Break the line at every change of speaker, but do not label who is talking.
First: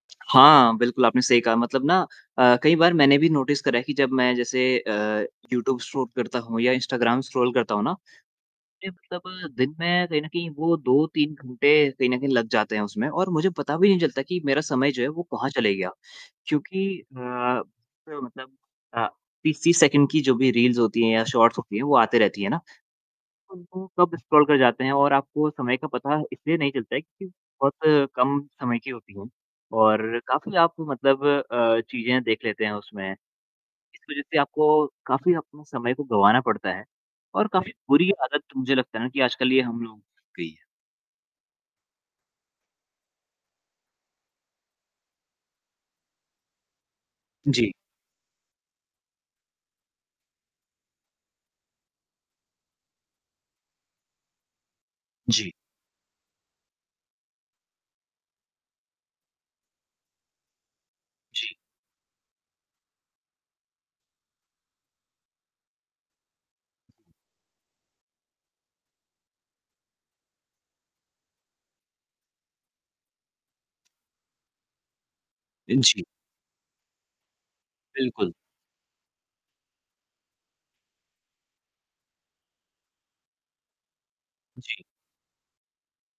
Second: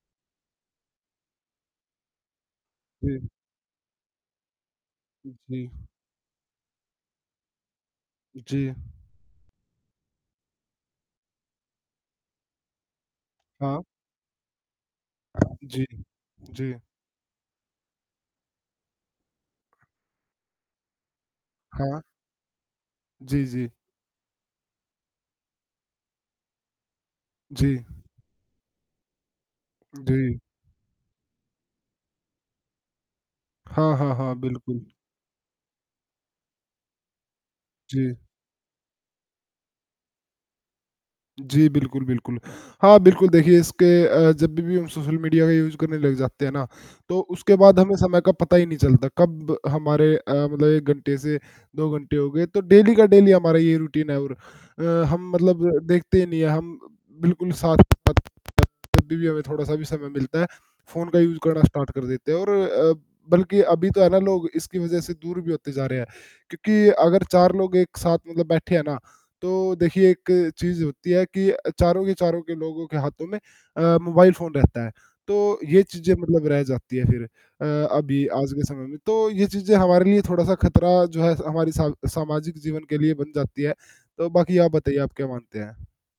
हाँ, बिल्कुल आपने सही कहा मतलब ना अ, कई बार मैंने
हुँ।
भी नोटिस करा है कि जब मैं जैसे अ,
जी।
यूट्यूब शूट करता हूँ या इंस्टाग्राम स्क्रॉल करता हूँ ना,
जी।
मैं मतलब दिन में कहीं न कहीं वो 2-3 घंटे कहीं न कहीं लग जाते हैं उसमें और मुझे पता
हाँ।
भी नहीं चलता कि मेरा समय जो है, वो कहाँ चले
जी,
गया।
जी।
क्योंकि अ, मतलब अ, 30-30 सेकंड की जो भी रील्स होती है या शॉर्ट्स होती है, वो
हाँ।
आते रहती है ना,
जी, जी।
उनको कब स्क्रॉल कर जाते हैं और आपको समय का पता इसलिए नहीं चलता है क्योंकि
जी।
बहुत कम समय की होती है और
जी।
काफ़ी आप मतलब अ, चीज़ें देख लेते हैं उसमें।
हाँ,
इस
हाँ,
वजह
हाँ,
से
बिल्कुल।
आपको काफ़ी अपने समय को गँवाना पड़ता है और काफ़ी बुरी
जी।
आदत मुझे लगता है ना कि आजकल ये हम लोगों को लग गई है।
जी, बिल्कुल, बिल्कुल, हाँ, बिल्कुल। देखिए, इसके अ, जब भी भी हम सोशल मीडिया का यूज़ करने लग जाते हैं ना, तो उसके
जी।
बाद हमें समय का पता ही नहीं चलता, कब हमारे अ, मतलब 1 घंटे से 2 घंटे हो गए, तो डेली का डेली हमारा ये रूटीन है और अ, हम
जी।
मतलब देखते ही नहीं हैं, हम बिल्कुल साथ-साथ जब भी भी हमें थोड़ा सा भी समय मिलता है, फ़ोन का यूज़
जी।
करना स्टार्ट कर देते हैं और अ, बल्कि अभी तो है ना, लोग इसकी वजह से दूर भी होते जा रहे हैं। क्योंकि अगर 4 लोग एक साथ मतलब बैठे हैं ना, तो देखिए एक चीज़ होती है कि चारों के चारों के लोगों के हाथों में अ, मोबाइल फ़ोन रहता है, तो
अ,
ये
जी।
चीज़ें मतलब रह जाती हैं फिर। अ, अभी
बिल्कुल।
आज के समय में तो ये चीज़ें हमारे लिए थोड़ा-सा खतरा जो है हमारी साम सामाजिक जीवन के लिए बन जाती है, तो बाकी आप
जी।
बताइए, आप क्या मानते हैं?